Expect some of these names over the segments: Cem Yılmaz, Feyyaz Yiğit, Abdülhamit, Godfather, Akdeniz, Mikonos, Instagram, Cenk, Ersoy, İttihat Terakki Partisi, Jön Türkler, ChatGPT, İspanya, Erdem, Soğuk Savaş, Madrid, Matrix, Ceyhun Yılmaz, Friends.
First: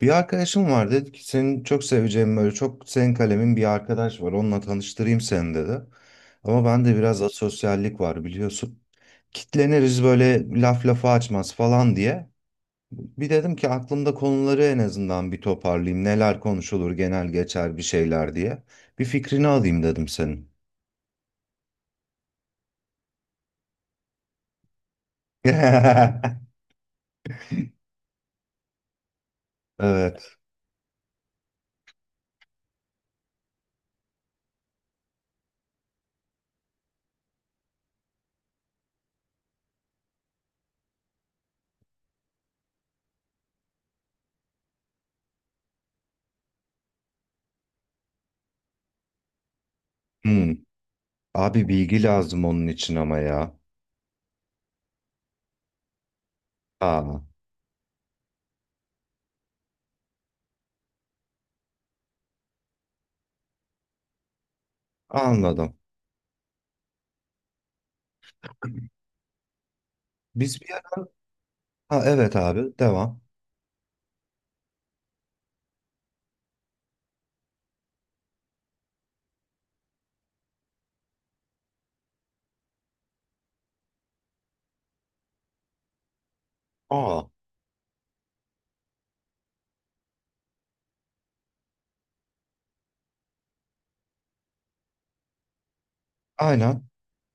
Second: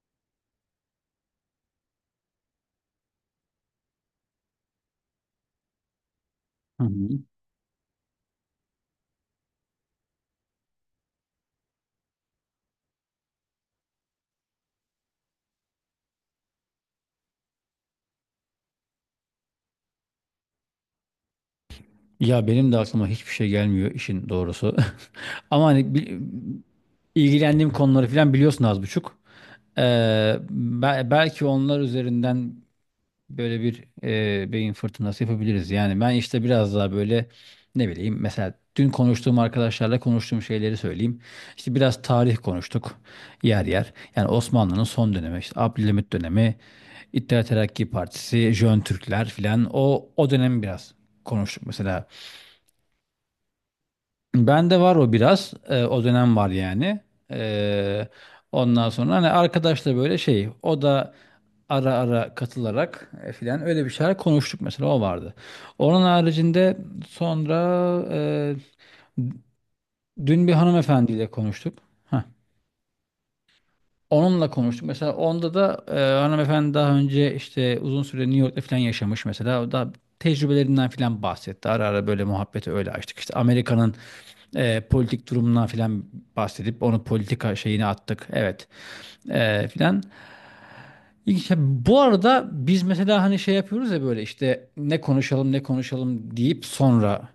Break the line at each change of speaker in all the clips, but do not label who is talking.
Bir arkadaşım var dedi ki senin çok seveceğin böyle çok senin kalemin bir arkadaş var onunla tanıştırayım seni dedi. Ama
Hı
bende
hı.
biraz asosyallik var biliyorsun. Kitleniriz böyle laf lafa açmaz falan diye. Bir dedim ki aklımda konuları en azından bir toparlayayım. Neler konuşulur genel geçer bir şeyler diye. Bir fikrini alayım dedim senin.
Ya benim de aklıma hiçbir şey gelmiyor işin doğrusu. Ama hani ilgilendiğim konuları falan biliyorsun az buçuk. Ee,
Evet.
belki onlar üzerinden böyle bir beyin fırtınası yapabiliriz. Yani ben işte biraz daha böyle ne bileyim, mesela dün konuştuğum arkadaşlarla konuştuğum şeyleri söyleyeyim. İşte biraz tarih konuştuk yer yer. Yani Osmanlı'nın son dönemi, işte Abdülhamit dönemi, İttihat Terakki Partisi, Jön Türkler filan o
Hmm.
dönemi biraz konuştuk
Abi bilgi
mesela.
lazım onun için ama ya.
Bende var o biraz. O dönem var yani.
Aa,
Ee, Ondan sonra hani arkadaşla böyle şey, o da ara ara katılarak filan öyle bir şeyler konuştuk, mesela o vardı.
anladım.
Onun haricinde sonra e, dün bir
Biz bir...
hanımefendiyle konuştuk.
Ha,
Heh.
evet abi devam.
Onunla konuştuk. Mesela onda da hanımefendi daha önce işte uzun süre New York'ta falan yaşamış mesela. O da tecrübelerinden falan bahsetti. Ara ara böyle muhabbeti öyle açtık. İşte Amerika'nın politik durumundan falan bahsedip onu
Aa.
politika şeyine attık. Evet, filan. İlginç. Ya, bu arada biz mesela hani şey yapıyoruz ya, böyle işte ne konuşalım, ne konuşalım deyip
Aynen,
sonra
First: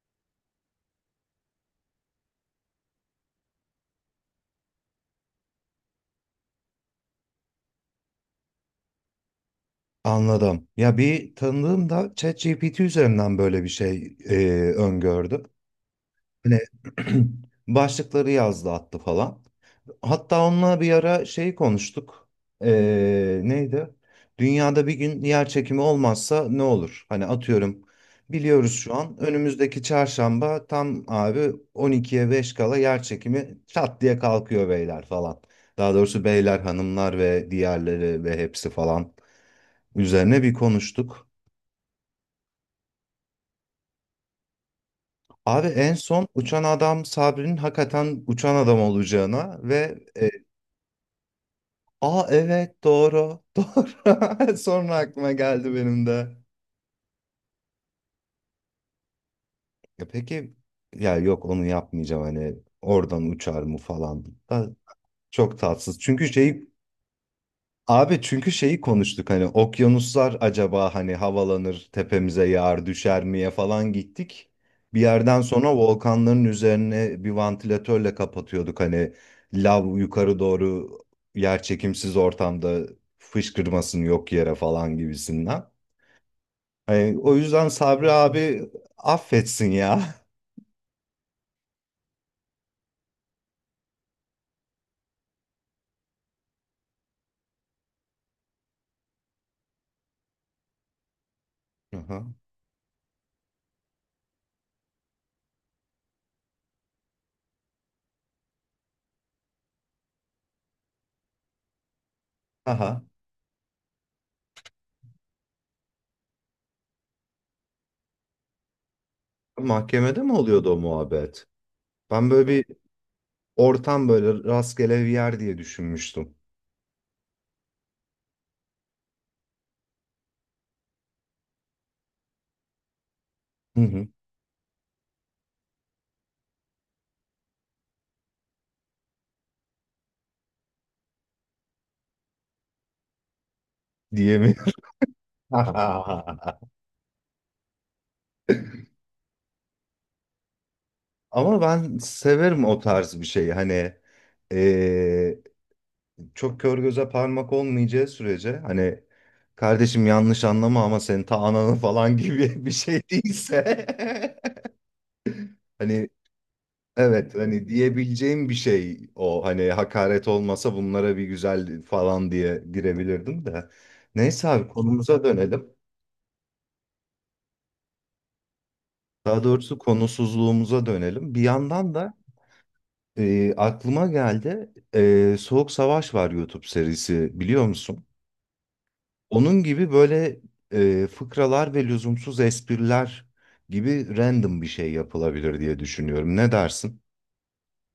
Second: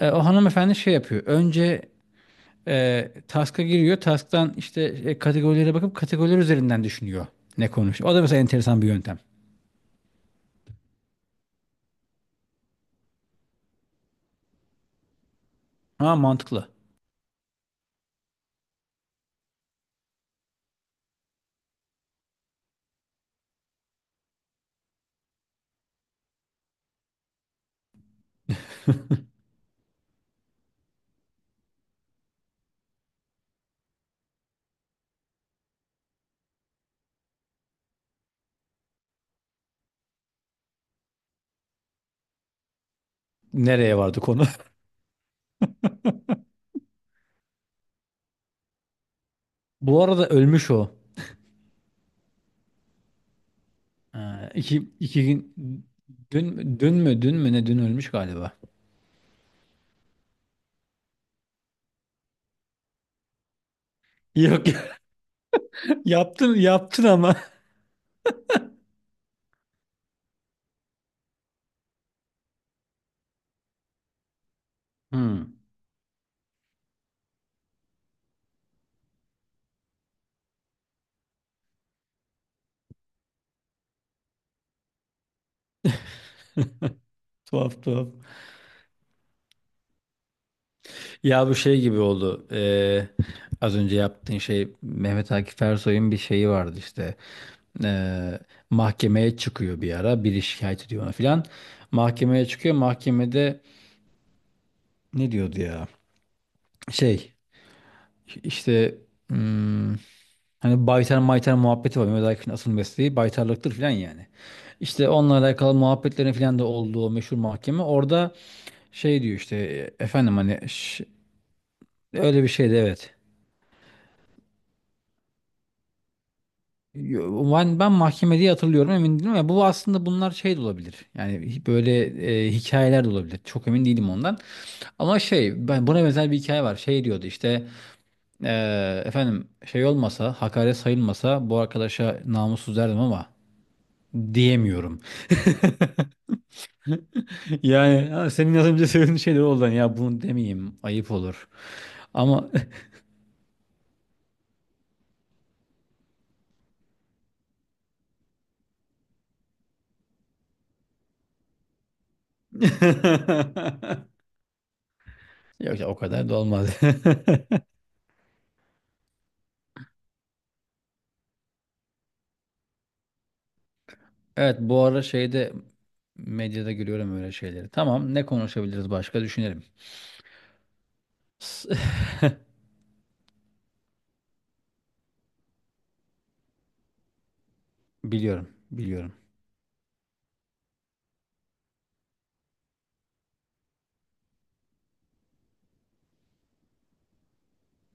o hanımefendi şey yapıyor. Önce task'a giriyor. Task'tan işte kategorilere bakıp kategoriler üzerinden düşünüyor ne konuş. O da mesela enteresan bir yöntem.
anladım. Ya bir tanıdığım da ChatGPT üzerinden böyle bir şey öngördü.
Ha,
Hani
mantıklı.
başlıkları yazdı attı falan. Hatta onunla bir ara şey konuştuk. E, neydi? Dünyada bir gün yer çekimi olmazsa ne olur? Hani atıyorum biliyoruz şu an önümüzdeki çarşamba tam abi 12'ye 5 kala yer çekimi çat diye kalkıyor beyler falan. Daha doğrusu beyler, hanımlar ve diğerleri ve hepsi falan. Üzerine bir konuştuk.
Nereye vardı konu?
Abi en son uçan adam Sabri'nin hakikaten uçan adam olacağına ve
Bu arada ölmüş o.
aa, evet, doğru. Doğru,
İki,
sonra
iki
aklıma
gün,
geldi benim de.
dün mü ne, dün ölmüş galiba.
Ya peki, ya yok, onu yapmayacağım. Hani oradan uçar mı falan
Yok.
da çok tatsız. Çünkü
Yaptın
şeyi...
yaptın ama.
Abi çünkü şeyi konuştuk, hani okyanuslar acaba hani havalanır tepemize yağar düşer miye falan gittik. Bir yerden
Hmm,
sonra volkanların üzerine bir vantilatörle kapatıyorduk, hani lav yukarı doğru yer çekimsiz ortamda fışkırmasın yok yere falan gibisinden. Hani o yüzden
tuhaf tuhaf.
Sabri abi affetsin ya.
Ya bu şey gibi oldu. Az önce yaptığın şey, Mehmet Akif Ersoy'un bir şeyi vardı işte. Ee, Mahkemeye çıkıyor bir ara. Biri şikayet ediyor ona filan.
Aha.
Mahkemeye çıkıyor. Mahkemede ne diyordu ya? Şey işte, hmm, hani baytar maytar muhabbeti var. Mehmet Akif'in asıl
Aha.
mesleği baytarlıktır filan yani. İşte onunla alakalı muhabbetlerin filan da olduğu o meşhur mahkeme. Orada şey diyor işte,
Mahkemede mi
efendim hani
oluyordu o muhabbet? Ben
öyle bir
böyle bir
şeydi, evet.
ortam, böyle rastgele bir yer diye düşünmüştüm.
Ben mahkemede hatırlıyorum, emin değilim ya, bu aslında bunlar şey de olabilir yani, böyle hikayeler de olabilir, çok
Hı
emin
hı.
değilim ondan. Ama şey, ben buna benzer bir hikaye var, şey diyordu işte, efendim, şey olmasa, hakaret sayılmasa bu arkadaşa namussuz derdim ama
Diyemiyorum.
diyemiyorum. Yani ha, senin az önce söylediğin şey de oldu. Hani ya, bunu demeyeyim, ayıp olur
Ama ben
ama.
severim o tarz bir şeyi. Hani eee, çok kör göze parmak olmayacağı sürece, hani kardeşim yanlış anlama ama senin ta ananı falan gibi bir şey değilse.
Yok ya, o
Hani
kadar da olmaz.
evet, hani diyebileceğim bir şey o, hani hakaret olmasa bunlara bir güzel falan diye girebilirdim de. Neyse
Evet,
abi,
bu ara
konumuza
şeyde,
dönelim.
medyada görüyorum öyle şeyleri. Tamam, ne konuşabiliriz, başka
Daha
düşünelim.
doğrusu konusuzluğumuza dönelim. Bir
S-
yandan da Aklıma geldi. Soğuk Savaş var YouTube serisi, biliyor musun?
Biliyorum, biliyorum.
Onun gibi böyle fıkralar ve lüzumsuz espriler gibi random bir şey yapılabilir diye düşünüyorum. Ne dersin?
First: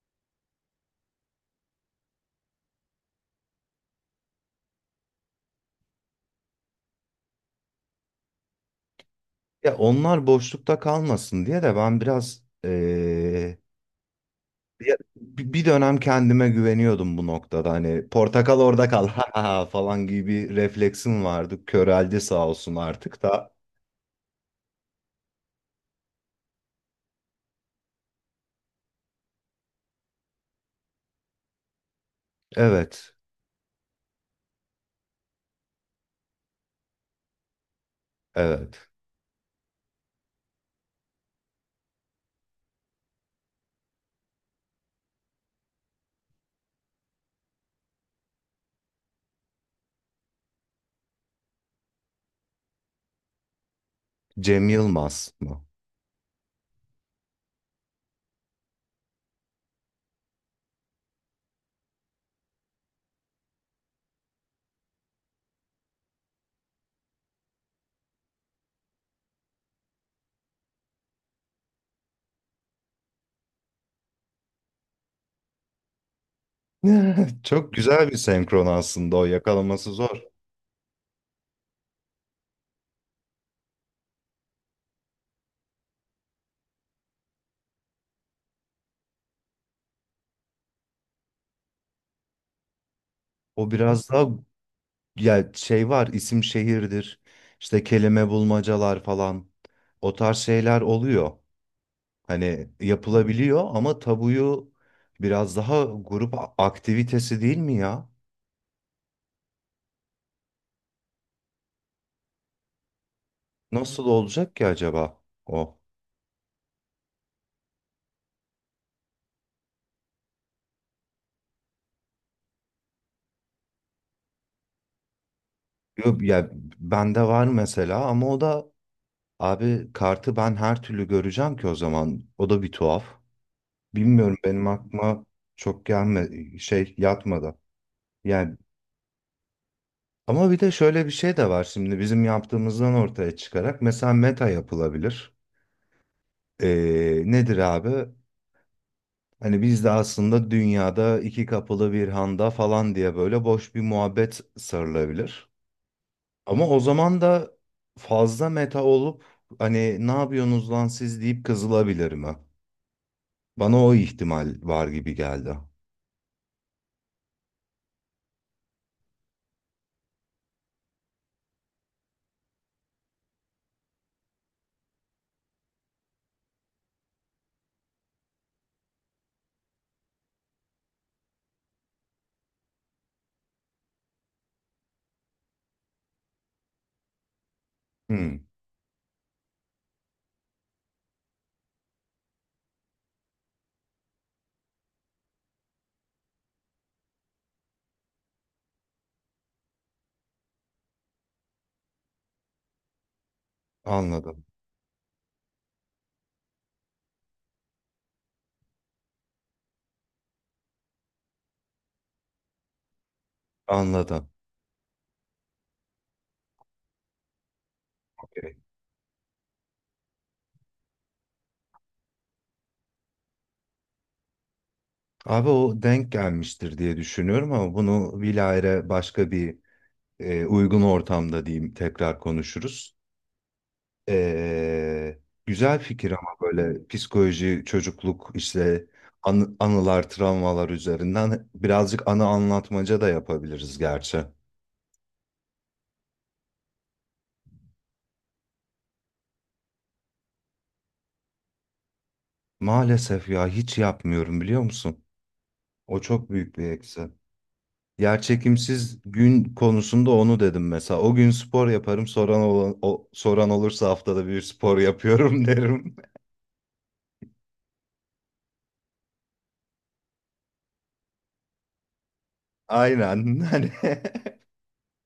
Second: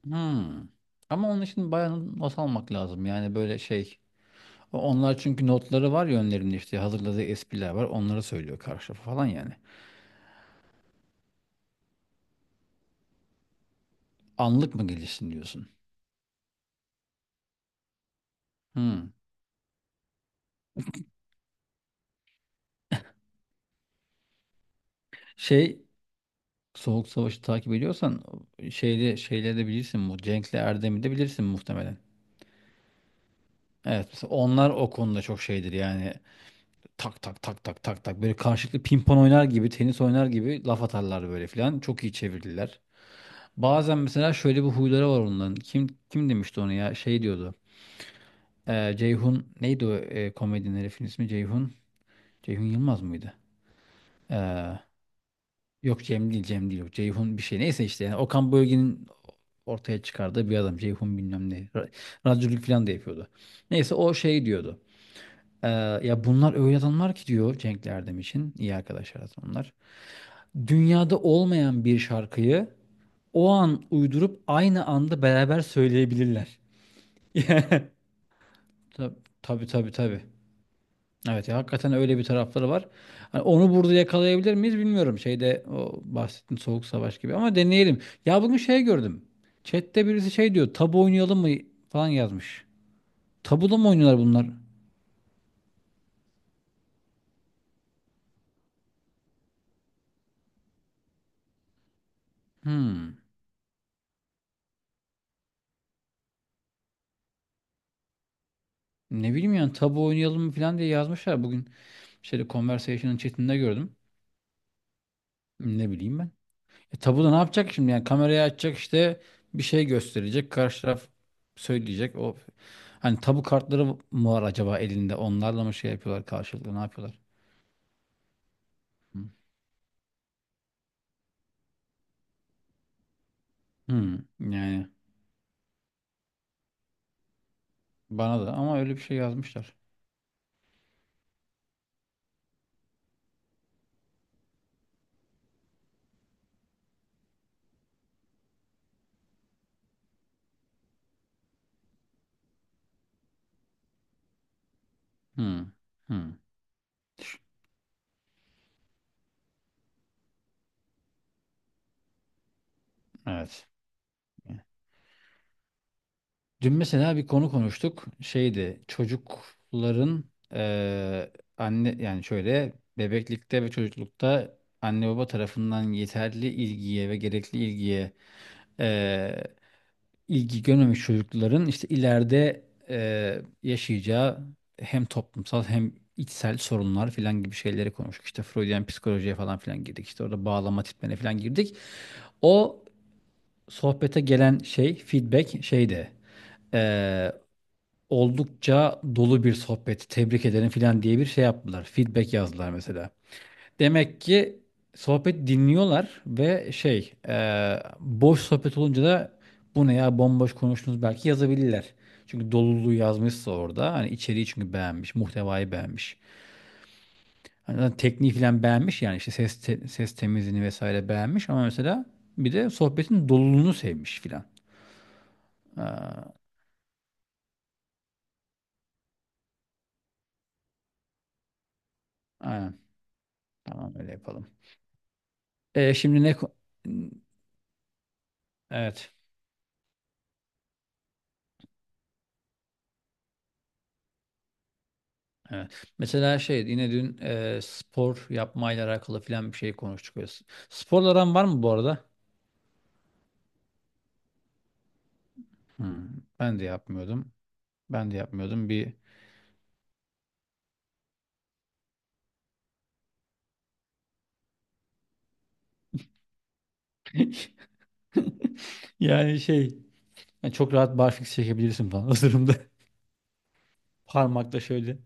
Hmm. Ama onun için bayağı not almak lazım. Yani böyle şey. Onlar çünkü notları var ya önlerinde, işte hazırladığı espriler var. Onları söylüyor karşı tarafa falan yani.
Ya onlar boşlukta kalmasın diye de ben biraz
Anlık mı
ya
gelişsin
bir
diyorsun.
dönem kendime güveniyordum bu noktada. Hani "portakal orada kal
Hmm.
ha ha ha" falan gibi bir refleksim vardı. Köreldi sağ olsun artık da.
Şey, Soğuk Savaş'ı takip ediyorsan şeyde şeyleri de bilirsin bu. Cenk'le Erdem'i de bilirsin muhtemelen.
Evet,
Evet, mesela onlar o konuda çok şeydir yani, tak tak tak tak tak tak böyle karşılıklı
evet.
pimpon oynar gibi, tenis oynar gibi laf atarlar böyle filan. Çok iyi çevirdiler. Bazen mesela şöyle bir huyları var onların. Kim kim demişti onu ya? Şey diyordu. Ceyhun, neydi o komedinin herifin ismi? Ceyhun. Ceyhun Yılmaz mıydı?
Cem
Ee,
Yılmaz mı?
yok, Cem değil, Cem değil, yok. Ceyhun bir şey. Neyse işte, yani Okan Bölge'nin ortaya çıkardığı bir adam. Ceyhun bilmem ne. Radyoculuk filan da yapıyordu. Neyse, o şey diyordu. Ee, ya bunlar öyle adamlar ki, diyor Cenk Erdem için, iyi arkadaşlar aslında onlar. Dünyada olmayan bir şarkıyı o an uydurup aynı anda beraber söyleyebilirler.
Çok güzel bir senkron aslında,
Tabii,
o
tabii
yakalaması
tabii.
zor.
Tabii. Evet ya, hakikaten öyle bir tarafları var. Hani onu burada yakalayabilir miyiz bilmiyorum. Şeyde, o bahsettiğin Soğuk Savaş gibi, ama deneyelim. Ya bugün şey gördüm. Chat'te birisi şey diyor. Tabu oynayalım mı falan yazmış.
O
Tabu da mı
biraz
oynuyorlar
daha,
bunlar?
ya şey var, isim şehirdir. İşte kelime bulmacalar falan. O tarz şeyler oluyor. Hani
Hmm.
yapılabiliyor ama tabuyu biraz daha grup aktivitesi, değil mi ya?
Ne bileyim, yani tabu oynayalım mı falan diye yazmışlar bugün. Şeyde, Conversation'ın chat'inde gördüm.
Nasıl olacak ki acaba o?
Ne bileyim ben. E, tabuda ne yapacak şimdi? Yani kamerayı açacak, işte bir şey gösterecek. Karşı taraf söyleyecek. O, hani tabu kartları mı var acaba elinde? Onlarla mı şey
Yok
yapıyorlar
ya,
karşılıklı? Ne yapıyorlar?
bende var mesela ama o da,
Hı.
abi kartı ben her türlü göreceğim ki o zaman. O da bir tuhaf.
Hmm,
Bilmiyorum, benim
yani
aklıma çok gelme, şey, yatmadı.
bana da,
Yani
ama öyle bir şey yazmışlar.
ama bir de şöyle bir şey de var, şimdi bizim yaptığımızdan ortaya çıkarak mesela meta yapılabilir. Nedir abi? Hani biz de aslında "dünyada iki kapılı bir handa" falan diye böyle boş bir muhabbet sarılabilir.
Hmm, hmm,
Ama o zaman da fazla meta olup hani "ne yapıyorsunuz lan siz" deyip kızılabilir mi?
evet.
Bana o ihtimal var gibi geldi.
Dün mesela bir konu konuştuk. Şeydi, çocukların, eee, anne, yani şöyle, bebeklikte ve çocuklukta anne baba tarafından yeterli ilgiye ve gerekli ilgiye e, ilgi görmemiş çocukların işte ileride yaşayacağı hem toplumsal hem içsel sorunlar filan gibi şeyleri konuştuk.
Hmm,
İşte Freudian psikolojiye falan filan girdik. İşte orada bağlama tiplerine filan girdik. O sohbete gelen şey, feedback şeydi. e, Oldukça dolu bir sohbet, tebrik ederim filan diye bir şey yaptılar. Feedback yazdılar mesela. Demek
anladım.
ki sohbet dinliyorlar, ve şey boş sohbet olunca da bu ne ya, bomboş konuştunuz belki yazabilirler. Çünkü doluluğu yazmışsa orada, hani
Anladım.
içeriği çünkü beğenmiş, muhtevayı beğenmiş. Hani zaten tekniği falan beğenmiş yani, işte ses temizliğini vesaire beğenmiş, ama mesela bir de sohbetin doluluğunu sevmiş filan.
Abi o denk
Aa,
gelmiştir diye düşünüyorum ama bunu bilahare başka bir uygun ortamda diyeyim, tekrar
aynen.
konuşuruz.
Tamam, öyle yapalım.
E, güzel
E,
fikir
şimdi
ama böyle psikoloji, çocukluk, işte
evet.
anılar, travmalar üzerinden birazcık anı anlatmaca da yapabiliriz gerçi.
Evet. Mesela şey, yine dün spor yapmayla alakalı filan bir şey konuştuk. Böyle, sporla aran var mı bu arada?
Maalesef ya, hiç yapmıyorum, biliyor musun? O
Hmm,
çok büyük
ben de
bir eksi.
yapmıyordum. Ben de yapmıyordum. Bir
Yerçekimsiz gün konusunda onu dedim mesela. O gün spor yaparım. Soran olursa haftada bir spor yapıyorum derim.
yani şey, yani çok rahat barfiks çekebilirsin falan o durumda.
Aynen. Hani
Parmakla şöyle.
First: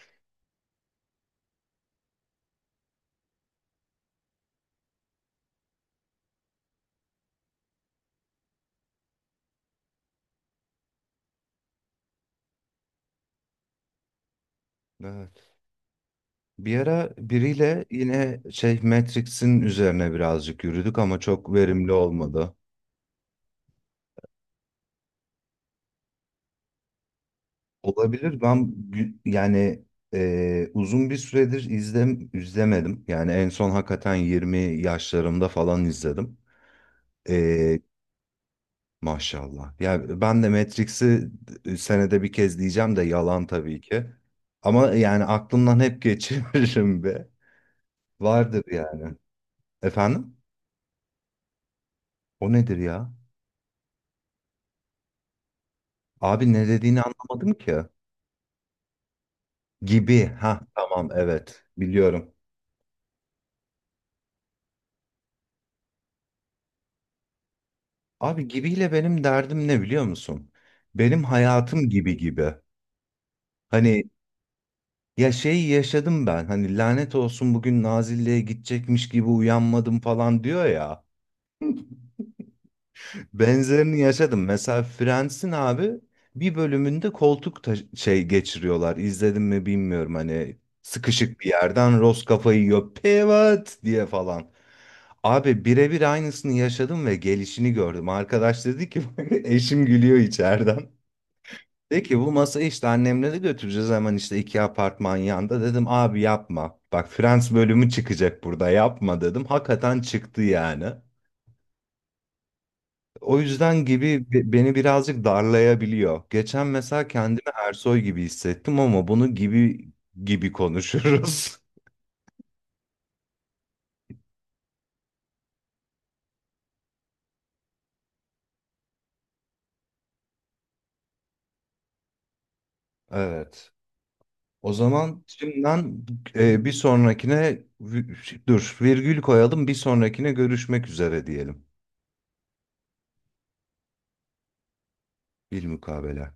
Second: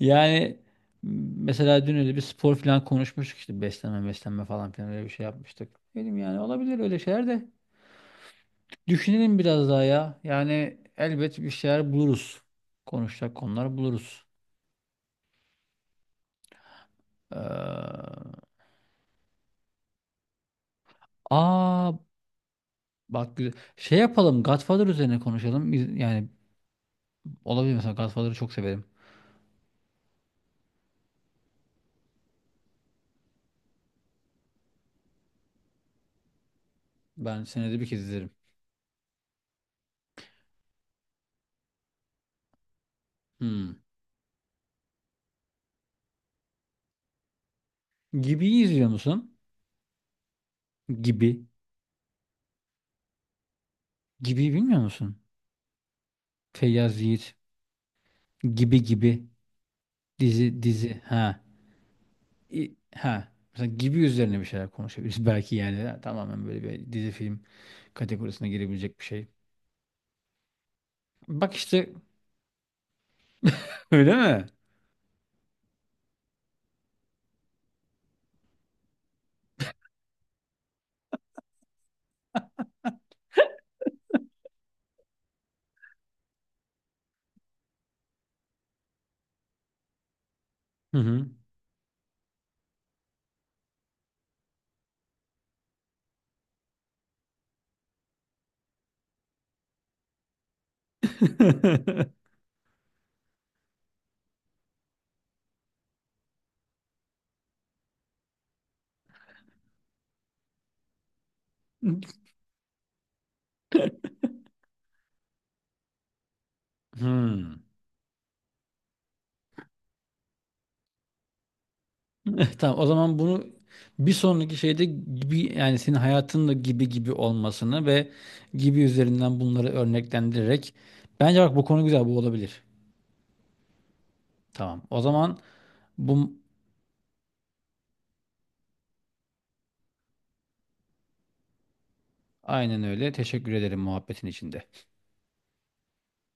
Yani mesela dün öyle bir spor filan konuşmuştuk, işte beslenme, falan filan öyle bir şey yapmıştık. Dedim, yani olabilir öyle şeyler de. Düşünelim biraz daha ya. Yani elbet bir şeyler buluruz. Konuşacak konular buluruz.
evet. Bir ara biriyle
Ee,
yine şey Matrix'in üzerine birazcık yürüdük ama çok
aa,
verimli olmadı.
bak güzel. Şey yapalım, Godfather üzerine konuşalım. Yani olabilir, mesela Godfather'ı
Olabilir.
çok
Ben
severim.
yani uzun bir süredir izlemedim. Yani en son hakikaten 20 yaşlarımda falan izledim.
Ben
E,
senede bir kez izlerim.
maşallah. Ya ben de Matrix'i senede bir kez diyeceğim de yalan
Hmm.
tabii ki. Ama yani aklımdan hep geçiririm be.
Gibi'yi
Vardır
izliyor
yani.
musun?
Efendim?
Gibi.
O nedir ya?
Gibi bilmiyor musun?
Abi ne
Feyyaz
dediğini
Yiğit.
anlamadım ki.
Gibi gibi.
Gibi. Ha,
Dizi dizi.
tamam,
Ha.
evet. Biliyorum.
Ha. Mesela Gibi üzerine bir şeyler konuşabiliriz belki yani. Ha, tamamen böyle bir dizi film
Abi
kategorisine
gibiyle
girebilecek bir
benim
şey.
derdim ne, biliyor musun? Benim
Bak
hayatım
işte.
gibi gibi. Hani
Öyle mi?
ya şey, yaşadım ben. Hani "lanet olsun, bugün Nazilli'ye gidecekmiş gibi uyanmadım" falan diyor ya. Benzerini yaşadım. Mesela Friends'in abi bir bölümünde koltuk şey geçiriyorlar. İzledim mi bilmiyorum, hani
Hı hı.
sıkışık bir yerden Ross kafayı yiyor "pivot" diye falan. Abi birebir aynısını yaşadım ve gelişini gördüm. Arkadaş dedi ki eşim gülüyor içeriden. Dedi ki bu masayı işte annemle de götüreceğiz hemen, işte iki apartman yanda. Dedim abi yapma. Bak, Friends bölümü çıkacak burada, yapma dedim. Hakikaten çıktı yani. O yüzden Gibi beni birazcık darlayabiliyor. Geçen mesela kendimi
Hmm.
Ersoy gibi hissettim ama bunu Gibi gibi konuşuruz.
Tamam, o zaman bunu bir sonraki şeyde gibi, yani senin hayatınla gibi gibi olmasını ve gibi üzerinden bunları örneklendirerek, bence bak bu konu güzel, bu olabilir.
Evet. O
Tamam. O
zaman
zaman
şimdiden
bu
bir sonrakine dur, virgül koyalım, bir sonrakine görüşmek üzere diyelim.
aynen öyle. Teşekkür ederim muhabbetin içinde.
Bilmukabele.